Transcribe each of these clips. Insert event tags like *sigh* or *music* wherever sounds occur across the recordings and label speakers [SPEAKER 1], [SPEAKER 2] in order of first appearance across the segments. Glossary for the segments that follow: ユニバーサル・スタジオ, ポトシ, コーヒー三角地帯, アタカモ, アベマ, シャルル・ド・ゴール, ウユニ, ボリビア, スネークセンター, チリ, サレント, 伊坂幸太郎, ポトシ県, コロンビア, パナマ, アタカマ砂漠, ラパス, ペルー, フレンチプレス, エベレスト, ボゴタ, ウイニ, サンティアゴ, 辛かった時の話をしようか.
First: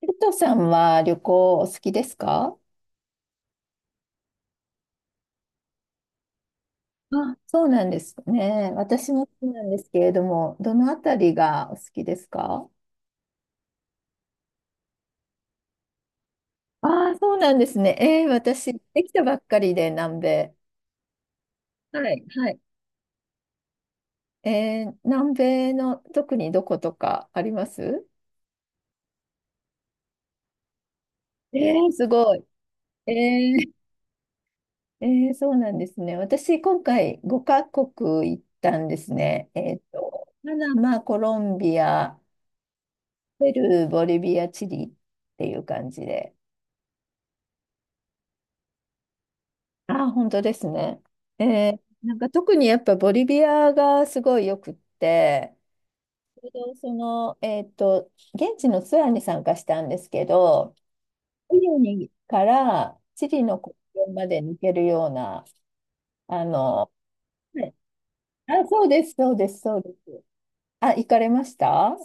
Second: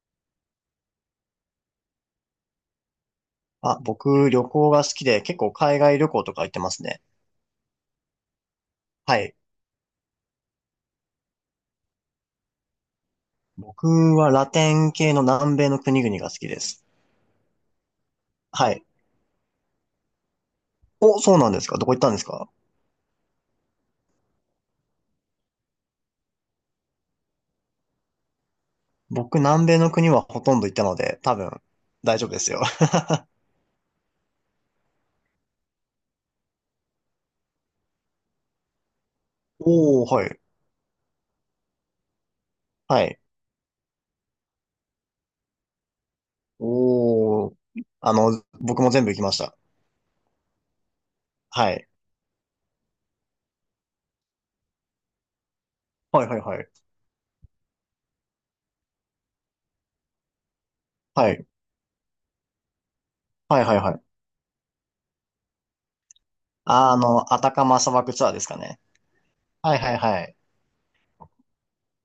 [SPEAKER 1] ペッとさんは旅行お好きですか？
[SPEAKER 2] あ、僕、旅行が好きで、結構海外旅行とか行ってますね。
[SPEAKER 1] あ、そうなんですね。私
[SPEAKER 2] は
[SPEAKER 1] も好
[SPEAKER 2] い。
[SPEAKER 1] きなんですけれども、どのあたりがお好きですか？
[SPEAKER 2] 僕はラテン系の南米の国々が好きです。
[SPEAKER 1] ああ、そうなんですね。私、
[SPEAKER 2] はい。
[SPEAKER 1] できたばっかりで南米。
[SPEAKER 2] お、そうなんですか？どこ行っ
[SPEAKER 1] は
[SPEAKER 2] たんで
[SPEAKER 1] い、
[SPEAKER 2] すか？
[SPEAKER 1] はい。南米の特にどことかあります？
[SPEAKER 2] 僕、南米の国はほとんど行ったので、多
[SPEAKER 1] え
[SPEAKER 2] 分、
[SPEAKER 1] ー、す
[SPEAKER 2] 大丈夫
[SPEAKER 1] ご
[SPEAKER 2] で
[SPEAKER 1] い。
[SPEAKER 2] すよ。*laughs*
[SPEAKER 1] えー、えー、そうなんですね。私、今回5カ国行ったんですね。
[SPEAKER 2] おー、はい。
[SPEAKER 1] パナマ、コロンビア、
[SPEAKER 2] はい。
[SPEAKER 1] ペルー、ボリビア、チリっていう感じで。
[SPEAKER 2] おー。あの、僕も全部行きました。
[SPEAKER 1] あ、本当ですね。
[SPEAKER 2] はい。
[SPEAKER 1] なんか特にやっぱボリビアがすごいよくって、
[SPEAKER 2] はいはい
[SPEAKER 1] ちょう
[SPEAKER 2] はい。
[SPEAKER 1] どその、現地のツアーに参加したんですけど、
[SPEAKER 2] はい。
[SPEAKER 1] チリにからチリの
[SPEAKER 2] はいは
[SPEAKER 1] 国
[SPEAKER 2] いは
[SPEAKER 1] 境
[SPEAKER 2] い。
[SPEAKER 1] まで抜けるような、あの、
[SPEAKER 2] あの、アタ
[SPEAKER 1] は
[SPEAKER 2] カ
[SPEAKER 1] い。
[SPEAKER 2] マ砂漠ツアーですか
[SPEAKER 1] あ、
[SPEAKER 2] ね。
[SPEAKER 1] そうです、そうです、
[SPEAKER 2] は
[SPEAKER 1] そ
[SPEAKER 2] い
[SPEAKER 1] うで
[SPEAKER 2] はいは
[SPEAKER 1] す。
[SPEAKER 2] い。
[SPEAKER 1] あ、行かれました？は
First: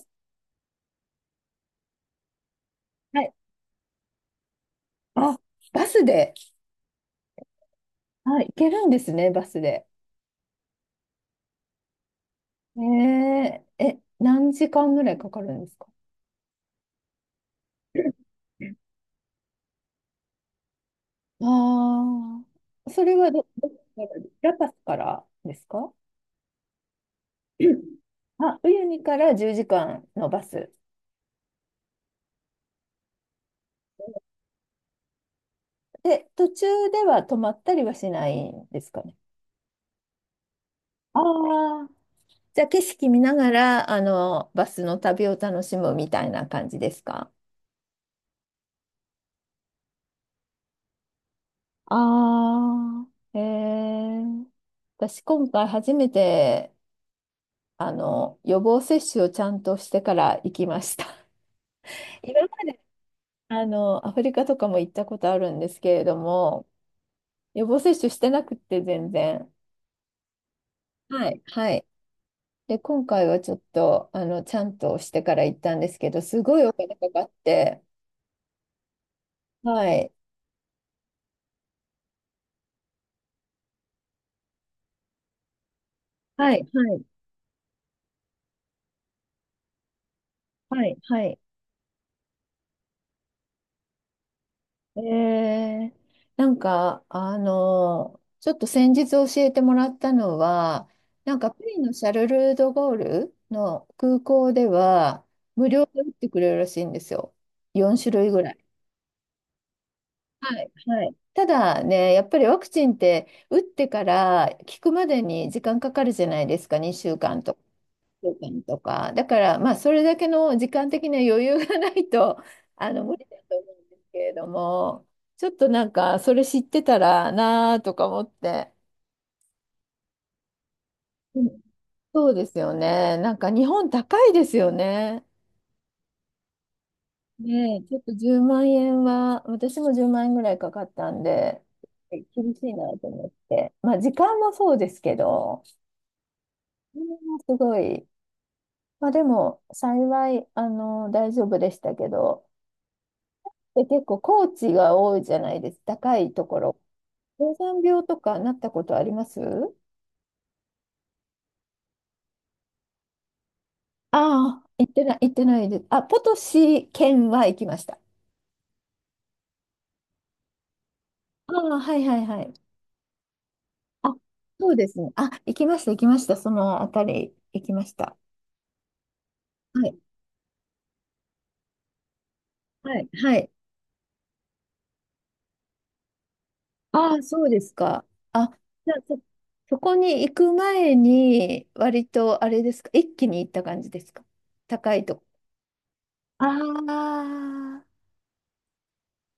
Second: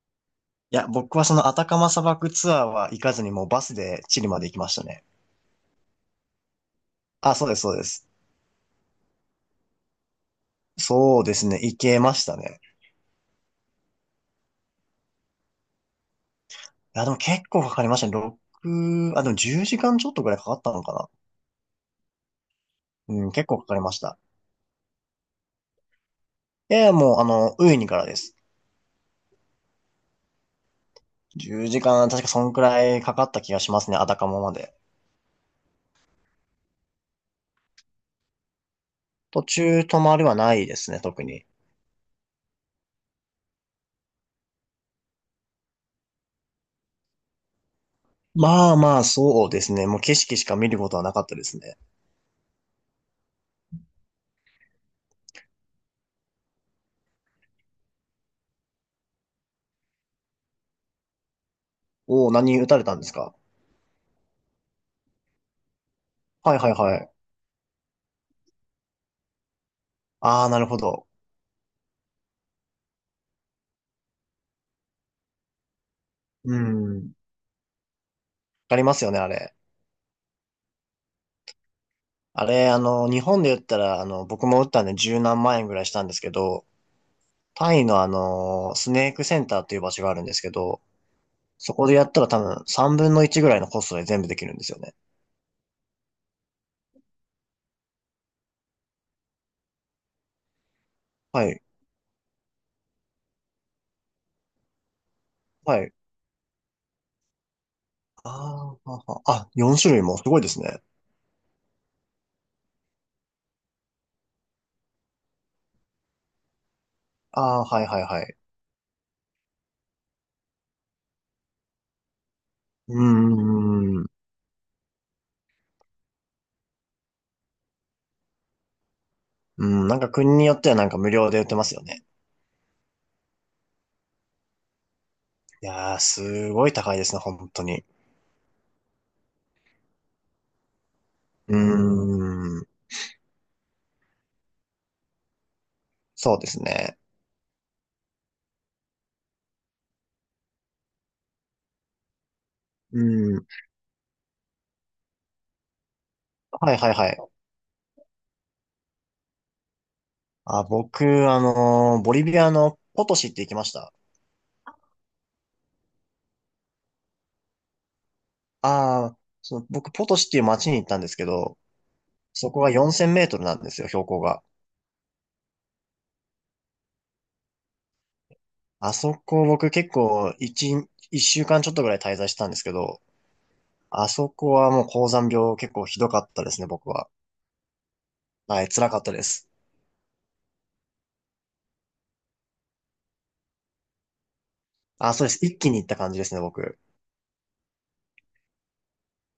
[SPEAKER 2] いや、僕はそのアタカマ砂漠ツアーは行かずにもう
[SPEAKER 1] い。
[SPEAKER 2] バスでチリまで行きましたね。
[SPEAKER 1] あ、バスで。
[SPEAKER 2] あ、そうです、そうです。
[SPEAKER 1] あ、行けるんですね、バスで。
[SPEAKER 2] そうですね。行けましたね。
[SPEAKER 1] えーえ、何時間ぐらいかかるんですか？
[SPEAKER 2] いや、でも結構かかりましたね。6、あ、でも10時間ちょっとぐらいかかったのか
[SPEAKER 1] ああ、それ
[SPEAKER 2] な。う
[SPEAKER 1] は
[SPEAKER 2] ん、
[SPEAKER 1] ど、
[SPEAKER 2] 結構か
[SPEAKER 1] どこ
[SPEAKER 2] かりまし
[SPEAKER 1] か
[SPEAKER 2] た。
[SPEAKER 1] ら、ラパスからですか？
[SPEAKER 2] いやいや、もう、あの、
[SPEAKER 1] う
[SPEAKER 2] ウイ
[SPEAKER 1] ん、
[SPEAKER 2] ニからです。
[SPEAKER 1] あ、ウユニから10時間のバス。
[SPEAKER 2] 10時間、確かそんくらいかかった気がしますね。アタカモまで。
[SPEAKER 1] で、途中では止まったりはしないんですかね。
[SPEAKER 2] 途中止まりはないですね、
[SPEAKER 1] あ
[SPEAKER 2] 特に。
[SPEAKER 1] あ。じゃあ景色見ながら、バスの旅を楽しむみたいな感じですか？
[SPEAKER 2] まあまあ、そうですね。もう景色しか見ることはなかったですね。
[SPEAKER 1] ああ、へえ。私、今回初めて、予防接種をちゃんとしてから行きました。*laughs*
[SPEAKER 2] おお、
[SPEAKER 1] 今ま
[SPEAKER 2] 何打た
[SPEAKER 1] で
[SPEAKER 2] れたんですか？
[SPEAKER 1] アフリカとかも行ったことあるんですけれど
[SPEAKER 2] はい
[SPEAKER 1] も、
[SPEAKER 2] はいはい。
[SPEAKER 1] 予防接種してなくって全然。
[SPEAKER 2] ああ、なるほど。
[SPEAKER 1] はい、はい。で、今回はちょっと、ちゃんとしてから行ったんですけど、す
[SPEAKER 2] う
[SPEAKER 1] ごいお金
[SPEAKER 2] ん。
[SPEAKER 1] かか
[SPEAKER 2] わ
[SPEAKER 1] って、
[SPEAKER 2] かりますよね、あれ。
[SPEAKER 1] はい、
[SPEAKER 2] あれ、あの、日本で言ったら、あの、僕も打ったんで十何万円ぐらいしたんですけ
[SPEAKER 1] は
[SPEAKER 2] ど、
[SPEAKER 1] い、はい、
[SPEAKER 2] タイのスネークセンターっていう場所があるんですけど、
[SPEAKER 1] はい、はい。
[SPEAKER 2] そこでやったら多分3分の1ぐらいのコストで全部できるんですよね。
[SPEAKER 1] えー、なんか、ちょっと先日教えてもらったのは、なん
[SPEAKER 2] は
[SPEAKER 1] か、
[SPEAKER 2] い、
[SPEAKER 1] パリのシャルル・ド・ゴールの空港では、無
[SPEAKER 2] は
[SPEAKER 1] 料
[SPEAKER 2] い。
[SPEAKER 1] で打ってくれるらしいんですよ。4種類ぐらい。
[SPEAKER 2] あーははあ、4種類もすごいです
[SPEAKER 1] はい、
[SPEAKER 2] ね。
[SPEAKER 1] はい。ただね、やっぱりワクチンって打ってから効くまでに時間かかるじゃないですか、2週
[SPEAKER 2] あ
[SPEAKER 1] 間とか、
[SPEAKER 2] あ、はいはいは
[SPEAKER 1] 週
[SPEAKER 2] い。
[SPEAKER 1] 間とか。だから、まあ、それだけの時間的な余裕がないと、*laughs*
[SPEAKER 2] う
[SPEAKER 1] 無理だ
[SPEAKER 2] ん、
[SPEAKER 1] と思う
[SPEAKER 2] う
[SPEAKER 1] んで
[SPEAKER 2] ん、う
[SPEAKER 1] す
[SPEAKER 2] ん、
[SPEAKER 1] けれども、ちょっとなんか、それ知ってたらなあとか思って。
[SPEAKER 2] うん、なんか国によってはなんか無料で
[SPEAKER 1] う
[SPEAKER 2] 売って
[SPEAKER 1] ん、
[SPEAKER 2] ますよね。
[SPEAKER 1] そうですよね。なんか、日本高いですよね。
[SPEAKER 2] いやー、すごい高いですね、本当
[SPEAKER 1] ねえ、
[SPEAKER 2] に。
[SPEAKER 1] ちょっと10万円は、私も10万円ぐらいかかったん
[SPEAKER 2] うー
[SPEAKER 1] で、厳し
[SPEAKER 2] ん、
[SPEAKER 1] いなと思って。まあ、時間もそうですけど、
[SPEAKER 2] そうですね。
[SPEAKER 1] それはすごい。まあ、でも、幸い、大丈夫でしたけど、
[SPEAKER 2] うん、
[SPEAKER 1] で、結構、高地が多いじゃないですか、高いとこ
[SPEAKER 2] はい
[SPEAKER 1] ろ。
[SPEAKER 2] はいはい。
[SPEAKER 1] 高山病とかなったことあります？
[SPEAKER 2] あ、僕、ボリビアのポトシって行きました。
[SPEAKER 1] ああ、行ってない、行ってないです。あ、ポトシ県は行きました。
[SPEAKER 2] ああ、その、僕、ポトシっていう街に行ったんですけ
[SPEAKER 1] あ
[SPEAKER 2] ど、
[SPEAKER 1] あ、はいはいは
[SPEAKER 2] そ
[SPEAKER 1] い。
[SPEAKER 2] こが4000メートルなんですよ、標
[SPEAKER 1] あ、
[SPEAKER 2] 高が。
[SPEAKER 1] そうですね。あ、行きました、行きました。そのあたり行きました。
[SPEAKER 2] あそこ、僕
[SPEAKER 1] は
[SPEAKER 2] 結
[SPEAKER 1] い
[SPEAKER 2] 構、一週間ちょっとぐらい滞在してたんですけ
[SPEAKER 1] は
[SPEAKER 2] ど、
[SPEAKER 1] い、はい。
[SPEAKER 2] あそこはもう高山病結構ひどかったですね、僕は。
[SPEAKER 1] ああ、そうですか。あ、
[SPEAKER 2] はい、辛
[SPEAKER 1] じゃ
[SPEAKER 2] か
[SPEAKER 1] あ
[SPEAKER 2] った
[SPEAKER 1] そ、
[SPEAKER 2] です。
[SPEAKER 1] そこに行く前に、割とあれですか、一気に行った感じですか。高い
[SPEAKER 2] あ、
[SPEAKER 1] とこ。
[SPEAKER 2] そうです。一気に行った感じですね、
[SPEAKER 1] あ
[SPEAKER 2] 僕。
[SPEAKER 1] あ、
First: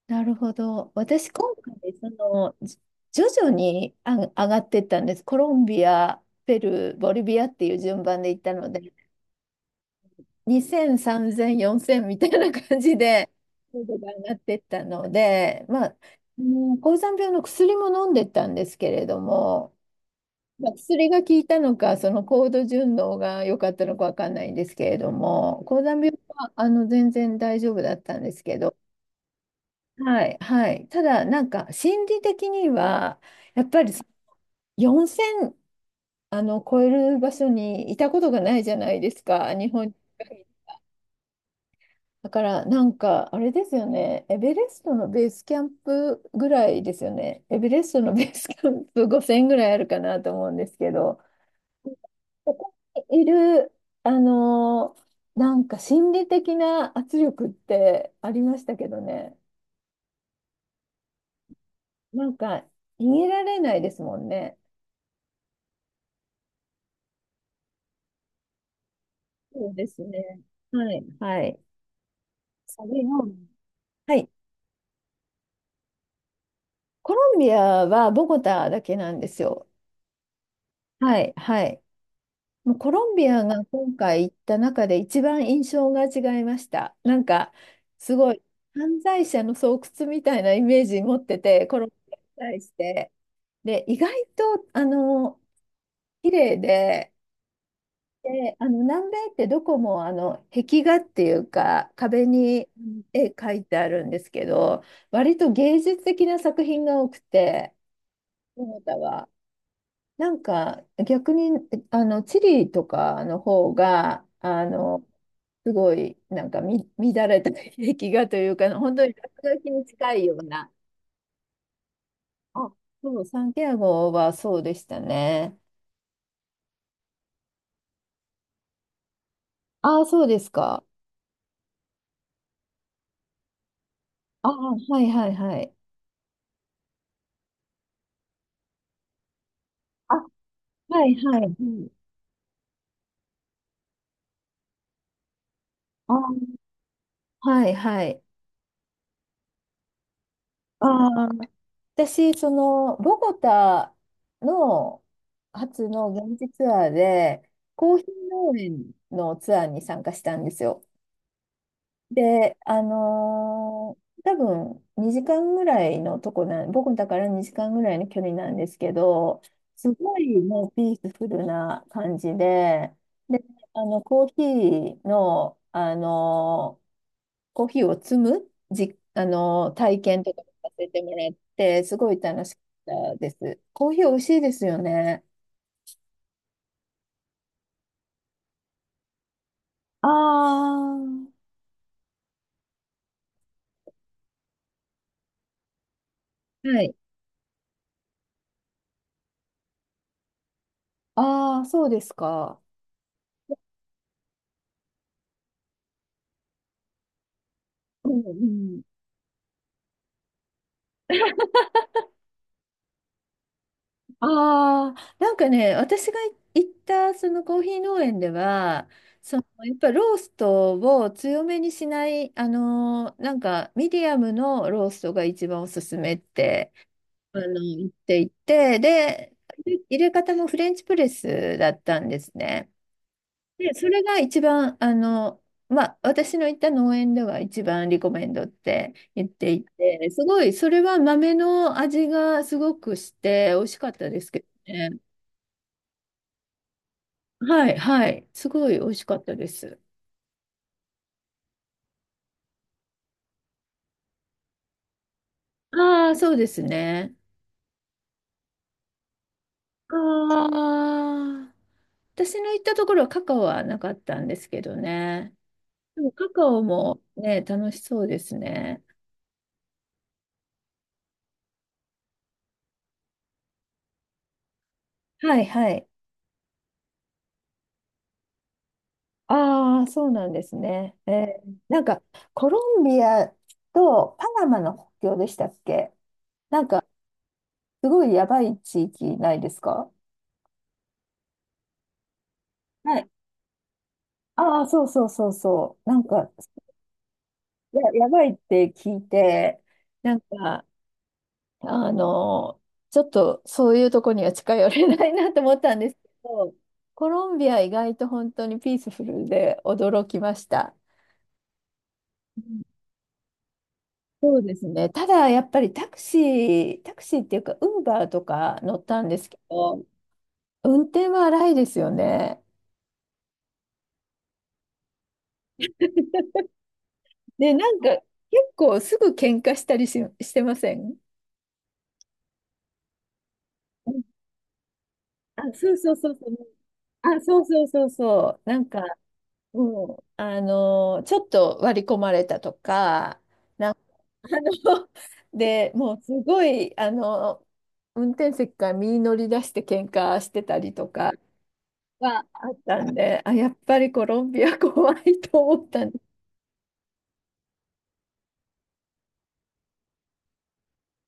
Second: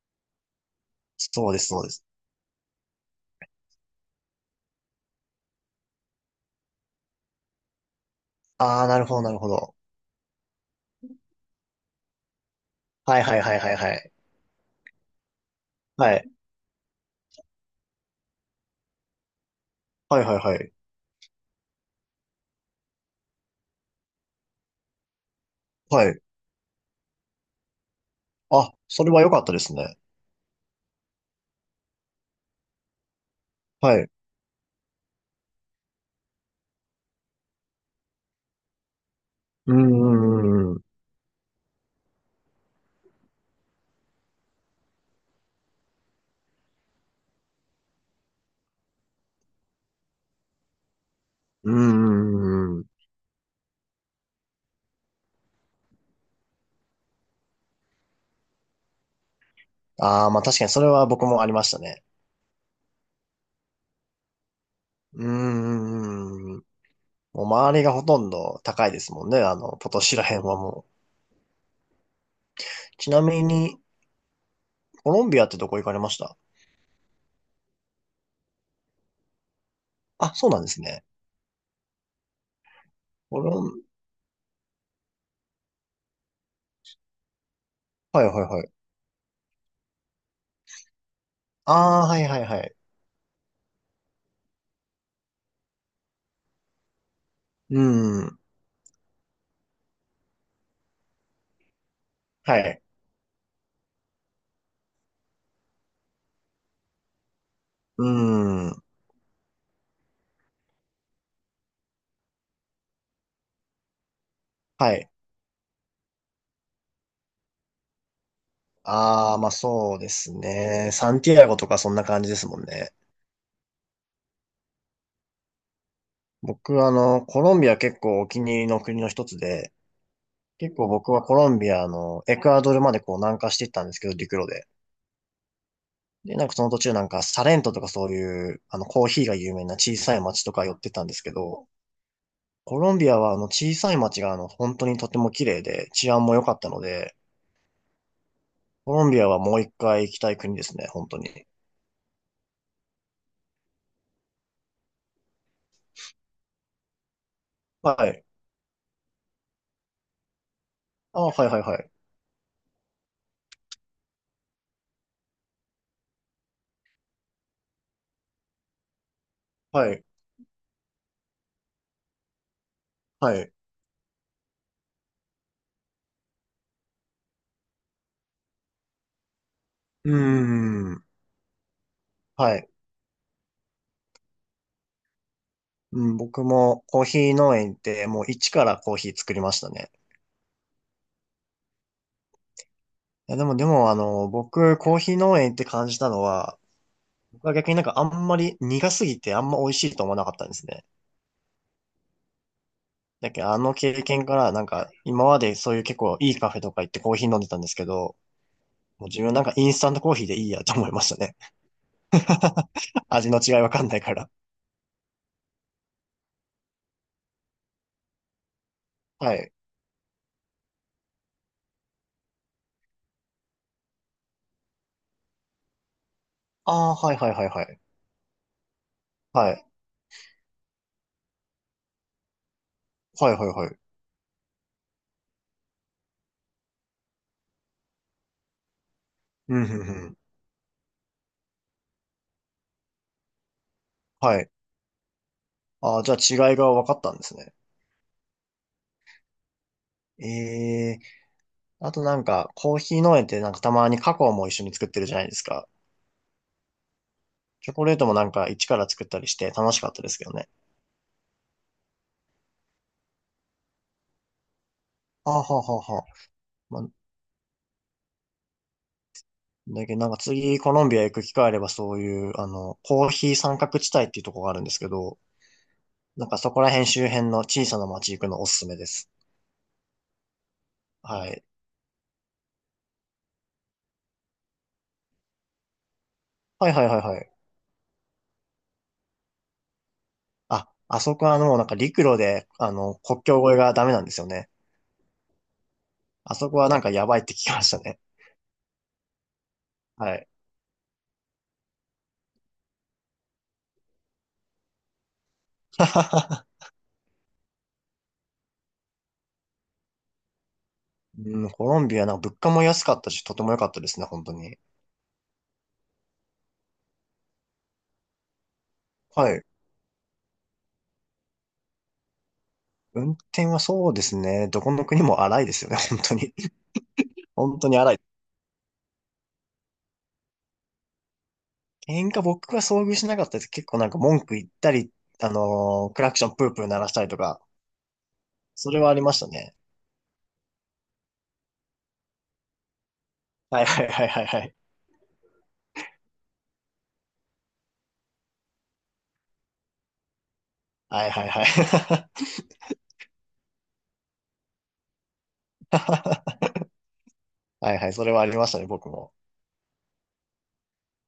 [SPEAKER 1] なるほど。私、
[SPEAKER 2] そう
[SPEAKER 1] 今
[SPEAKER 2] です、
[SPEAKER 1] 回、
[SPEAKER 2] そうです。
[SPEAKER 1] その、じ徐々にあ上がってったんです。コロンビア、ペルー、ボリビアっていう順番で行ったの
[SPEAKER 2] ああ、
[SPEAKER 1] で、
[SPEAKER 2] なるほど、なるほど。
[SPEAKER 1] 2000、3000、4000みたいな感じ
[SPEAKER 2] はい、
[SPEAKER 1] で、
[SPEAKER 2] はい、はい、はい、
[SPEAKER 1] 高
[SPEAKER 2] は
[SPEAKER 1] 度
[SPEAKER 2] い。
[SPEAKER 1] が上がってったので、まあ、
[SPEAKER 2] はい、
[SPEAKER 1] もう高山病の薬も飲んでったんですけれども、
[SPEAKER 2] はい、はい、は
[SPEAKER 1] ま
[SPEAKER 2] い。
[SPEAKER 1] あ、薬が効いたのか、その高度順応が良かったのかわかんないんですけれども、高
[SPEAKER 2] は
[SPEAKER 1] 山病
[SPEAKER 2] い。
[SPEAKER 1] は全然大丈夫だったんですけ
[SPEAKER 2] あ、
[SPEAKER 1] ど、
[SPEAKER 2] それは良かったですね。
[SPEAKER 1] はい、はい、ただ、なんか心理的には、やっぱり
[SPEAKER 2] はい。
[SPEAKER 1] 4000超える場所にいたことがないじゃないですか、日
[SPEAKER 2] うん、
[SPEAKER 1] 本に。
[SPEAKER 2] うん、うんうん。
[SPEAKER 1] だから、なんかあれですよね、エベレストのベースキャンプぐらいですよね、エベレストのベースキャンプ5000ぐらいあるかなと思うんですけど。
[SPEAKER 2] うー
[SPEAKER 1] ここ
[SPEAKER 2] ん。うん。
[SPEAKER 1] にいる、あのーなんか心理的な圧力ってありましたけどね。
[SPEAKER 2] ああ、まあ確かにそれは僕もありましたね。
[SPEAKER 1] なんか逃げられないですもんね。
[SPEAKER 2] うんうんうん。もう周りがほとんど高いですもんね。あ
[SPEAKER 1] そう
[SPEAKER 2] の、
[SPEAKER 1] で
[SPEAKER 2] ポト
[SPEAKER 1] す
[SPEAKER 2] シら
[SPEAKER 1] ね。
[SPEAKER 2] 辺は
[SPEAKER 1] は
[SPEAKER 2] もう。
[SPEAKER 1] い。はい。それ
[SPEAKER 2] ちな
[SPEAKER 1] を、
[SPEAKER 2] みに、
[SPEAKER 1] はい。
[SPEAKER 2] コロンビアってどこ行かれました？
[SPEAKER 1] コロンビアはボゴタだけなんですよ。
[SPEAKER 2] あ、そうなんですね。
[SPEAKER 1] はい。はい。もうコロンビ
[SPEAKER 2] コ
[SPEAKER 1] ア
[SPEAKER 2] ロ
[SPEAKER 1] が
[SPEAKER 2] ン、
[SPEAKER 1] 今回行った中で一番印象が違いました。なんか、す
[SPEAKER 2] はいは
[SPEAKER 1] ご
[SPEAKER 2] い
[SPEAKER 1] い
[SPEAKER 2] はい。
[SPEAKER 1] 犯罪者の巣窟みたいなイメージ持ってて、コロンビ
[SPEAKER 2] ああ、
[SPEAKER 1] ア
[SPEAKER 2] は
[SPEAKER 1] に
[SPEAKER 2] いはいは
[SPEAKER 1] 対し
[SPEAKER 2] い。
[SPEAKER 1] て。で、意外と、綺麗で、
[SPEAKER 2] うーん。
[SPEAKER 1] で、南米ってどこも、壁画っていうか、壁
[SPEAKER 2] は
[SPEAKER 1] にう
[SPEAKER 2] い。
[SPEAKER 1] ん絵描いてあるんですけど、割と芸術的な作品が多くて、
[SPEAKER 2] う
[SPEAKER 1] ト
[SPEAKER 2] ー
[SPEAKER 1] ヨ
[SPEAKER 2] ん。
[SPEAKER 1] タは。なんか、逆に、チリとかの方が、
[SPEAKER 2] はい。
[SPEAKER 1] すごい、なんかみ、乱れた壁画というか、本当に落
[SPEAKER 2] ああ、まあ
[SPEAKER 1] 書きに
[SPEAKER 2] そうで
[SPEAKER 1] 近い
[SPEAKER 2] す
[SPEAKER 1] ような。
[SPEAKER 2] ね。サンティアゴとかそんな感じですもん
[SPEAKER 1] あ、
[SPEAKER 2] ね。
[SPEAKER 1] そう、サンティアゴはそうでしたね。
[SPEAKER 2] 僕、コロンビア結構お気に入りの国の一つで、
[SPEAKER 1] ああ、そうです
[SPEAKER 2] 結
[SPEAKER 1] か。
[SPEAKER 2] 構僕はコロンビアのエクアドルまでこう南下していったんですけど、陸路
[SPEAKER 1] あ
[SPEAKER 2] で。
[SPEAKER 1] あ、はいはいはい。
[SPEAKER 2] で、なんかその途中なんかサレントとかそういう、コーヒーが有名な小
[SPEAKER 1] あ、
[SPEAKER 2] さい町とか寄ってた
[SPEAKER 1] は
[SPEAKER 2] んで
[SPEAKER 1] い
[SPEAKER 2] すけ
[SPEAKER 1] はい。う
[SPEAKER 2] ど、
[SPEAKER 1] ん、
[SPEAKER 2] コロンビアはあの小さい町があの本当にとても綺麗で治安も良か
[SPEAKER 1] あ、
[SPEAKER 2] ったので、
[SPEAKER 1] はいはい。
[SPEAKER 2] コロンビアはもう一回行きたい国です
[SPEAKER 1] あ
[SPEAKER 2] ね、本当
[SPEAKER 1] あ、
[SPEAKER 2] に。
[SPEAKER 1] 私、その、ボゴタの初の現地ツアーで、コ
[SPEAKER 2] は
[SPEAKER 1] ーヒ
[SPEAKER 2] い。
[SPEAKER 1] ー農園のツアーに参加したんですよ。
[SPEAKER 2] あ、はいはいはい。
[SPEAKER 1] で、多分2時間ぐらいのとこなん、ボゴタから2時間ぐらいの距離なんですけど、す
[SPEAKER 2] はい。
[SPEAKER 1] ごいもうピースフルな感じで、
[SPEAKER 2] は
[SPEAKER 1] で、
[SPEAKER 2] い。
[SPEAKER 1] コーヒーの、あのコーヒーを摘むじ、体
[SPEAKER 2] うー
[SPEAKER 1] 験とかもさせて
[SPEAKER 2] ん。
[SPEAKER 1] もらって、すごい楽し
[SPEAKER 2] は
[SPEAKER 1] か
[SPEAKER 2] い。
[SPEAKER 1] ったです。コーヒー美味しいですよね。
[SPEAKER 2] うん、僕もコーヒー農園行ってもう一からコーヒー作りましたね。
[SPEAKER 1] ああ、
[SPEAKER 2] いや、でもあの、僕コーヒー農園行って感じたのは、
[SPEAKER 1] はい。
[SPEAKER 2] 僕は逆になんかあんまり苦すぎてあんま美味しいと思わなかったんですね。
[SPEAKER 1] ああ、そうですか。
[SPEAKER 2] だけどあの経験からなんか今までそういう結構いいカフェとか行ってコーヒー飲んでたんですけ
[SPEAKER 1] う
[SPEAKER 2] ど、
[SPEAKER 1] んうん、
[SPEAKER 2] もう自分なんかインスタントコーヒーでいいやと思いましたね。*laughs* 味の違いわかんないから。
[SPEAKER 1] ああ、なんかね、私が行ったそのコーヒー農園では、
[SPEAKER 2] は
[SPEAKER 1] その
[SPEAKER 2] い。
[SPEAKER 1] やっぱローストを強めにしない、なんかミディアムのローストが一番おすすめって
[SPEAKER 2] ああ、はいはいはいはい。
[SPEAKER 1] 行っていて、で、
[SPEAKER 2] はい。
[SPEAKER 1] 入れ方もフレンチプレスだったんですね。
[SPEAKER 2] はいはいは
[SPEAKER 1] で、
[SPEAKER 2] い。
[SPEAKER 1] それが一番、まあ、私の行った農園では一番リコメンドって言って
[SPEAKER 2] う
[SPEAKER 1] い
[SPEAKER 2] んうんう
[SPEAKER 1] て、
[SPEAKER 2] ん。
[SPEAKER 1] すごい、それは豆の味がすごくして、美味しかったです
[SPEAKER 2] は
[SPEAKER 1] け
[SPEAKER 2] い。
[SPEAKER 1] どね。
[SPEAKER 2] ああ、じゃあ違いが分かったんですね。
[SPEAKER 1] はい、はい、すごい美味しかったです。
[SPEAKER 2] ええ。あとなんかコーヒー農園ってなんかたまにカカオも一緒に作ってるじゃないですか。
[SPEAKER 1] ああ、そうですね。
[SPEAKER 2] チョコレートもなんか一から作ったりして楽しかっ
[SPEAKER 1] あ
[SPEAKER 2] たですけどね。
[SPEAKER 1] あ、私の行ったところはカカオはなかったんですけど
[SPEAKER 2] あ
[SPEAKER 1] ね。
[SPEAKER 2] あ、はあはあ
[SPEAKER 1] で
[SPEAKER 2] は
[SPEAKER 1] もカカオ
[SPEAKER 2] あ。
[SPEAKER 1] もね、楽しそうですね。
[SPEAKER 2] だけどなんか次コロンビア行く機会あればそういう、コーヒー三角地帯っていうところがあるんですけど、
[SPEAKER 1] はいはい。
[SPEAKER 2] なんかそこら辺周辺の小さな町行くのおすすめです。
[SPEAKER 1] ああ、そうなんですね。
[SPEAKER 2] はい。
[SPEAKER 1] なんか、コロンビアとパナマの国境でしたっけ？なん
[SPEAKER 2] はいは
[SPEAKER 1] か、
[SPEAKER 2] いはいはい。
[SPEAKER 1] すごいやばい地域ないですか？
[SPEAKER 2] あ、あそこはもうなんか陸路で、
[SPEAKER 1] はい。
[SPEAKER 2] 国境越えがダメなんですよね。
[SPEAKER 1] ああ、そうそうそうそう。なんか、
[SPEAKER 2] あそこはなんかやばいって聞きました
[SPEAKER 1] や、
[SPEAKER 2] ね。
[SPEAKER 1] やばいって聞いて、な
[SPEAKER 2] は
[SPEAKER 1] ん
[SPEAKER 2] い。
[SPEAKER 1] か、あの、ちょっとそういうとこには近寄れないなと思ったんですけど、
[SPEAKER 2] *laughs*
[SPEAKER 1] コロンビア意外と本当にピースフルで驚きました。
[SPEAKER 2] うん、コロンビアなんか物価も安かったし、とても良かったですね、本当
[SPEAKER 1] そうで
[SPEAKER 2] に。
[SPEAKER 1] すね。ただ、やっぱりタクシー、タクシーっていうか、ウーバーとか乗ったんで
[SPEAKER 2] は
[SPEAKER 1] すけ
[SPEAKER 2] い。
[SPEAKER 1] ど、運転は荒いですよね。
[SPEAKER 2] 運転はそうですね。どこの国も荒いですよね、本当に。*laughs*
[SPEAKER 1] で、
[SPEAKER 2] 本当
[SPEAKER 1] な
[SPEAKER 2] に
[SPEAKER 1] んか、
[SPEAKER 2] 荒い。
[SPEAKER 1] 結構すぐ喧嘩したりし、してません？
[SPEAKER 2] 喧嘩僕は遭遇しなかったです。結構なん
[SPEAKER 1] う
[SPEAKER 2] か
[SPEAKER 1] ん、
[SPEAKER 2] 文句言ったり、
[SPEAKER 1] あ、そうそう
[SPEAKER 2] ク
[SPEAKER 1] そ
[SPEAKER 2] ラ
[SPEAKER 1] う
[SPEAKER 2] クシ
[SPEAKER 1] そ
[SPEAKER 2] ョンプ
[SPEAKER 1] う。
[SPEAKER 2] ープー鳴らしたりと
[SPEAKER 1] あ、そ
[SPEAKER 2] か、
[SPEAKER 1] うそうそうそう。なん
[SPEAKER 2] それ
[SPEAKER 1] か、
[SPEAKER 2] はありましたね。
[SPEAKER 1] うん、ちょっと割り込まれたとか、
[SPEAKER 2] はいはいはいは
[SPEAKER 1] あの、
[SPEAKER 2] いはい。
[SPEAKER 1] *laughs* で、もうすごい、運転席から身乗り出して喧嘩してたりと
[SPEAKER 2] は
[SPEAKER 1] か、
[SPEAKER 2] いはいはい。
[SPEAKER 1] はあったんで、あ、やっぱりコロンビア怖いと思ったん
[SPEAKER 2] *laughs* はいはい、それはありましたね、僕も。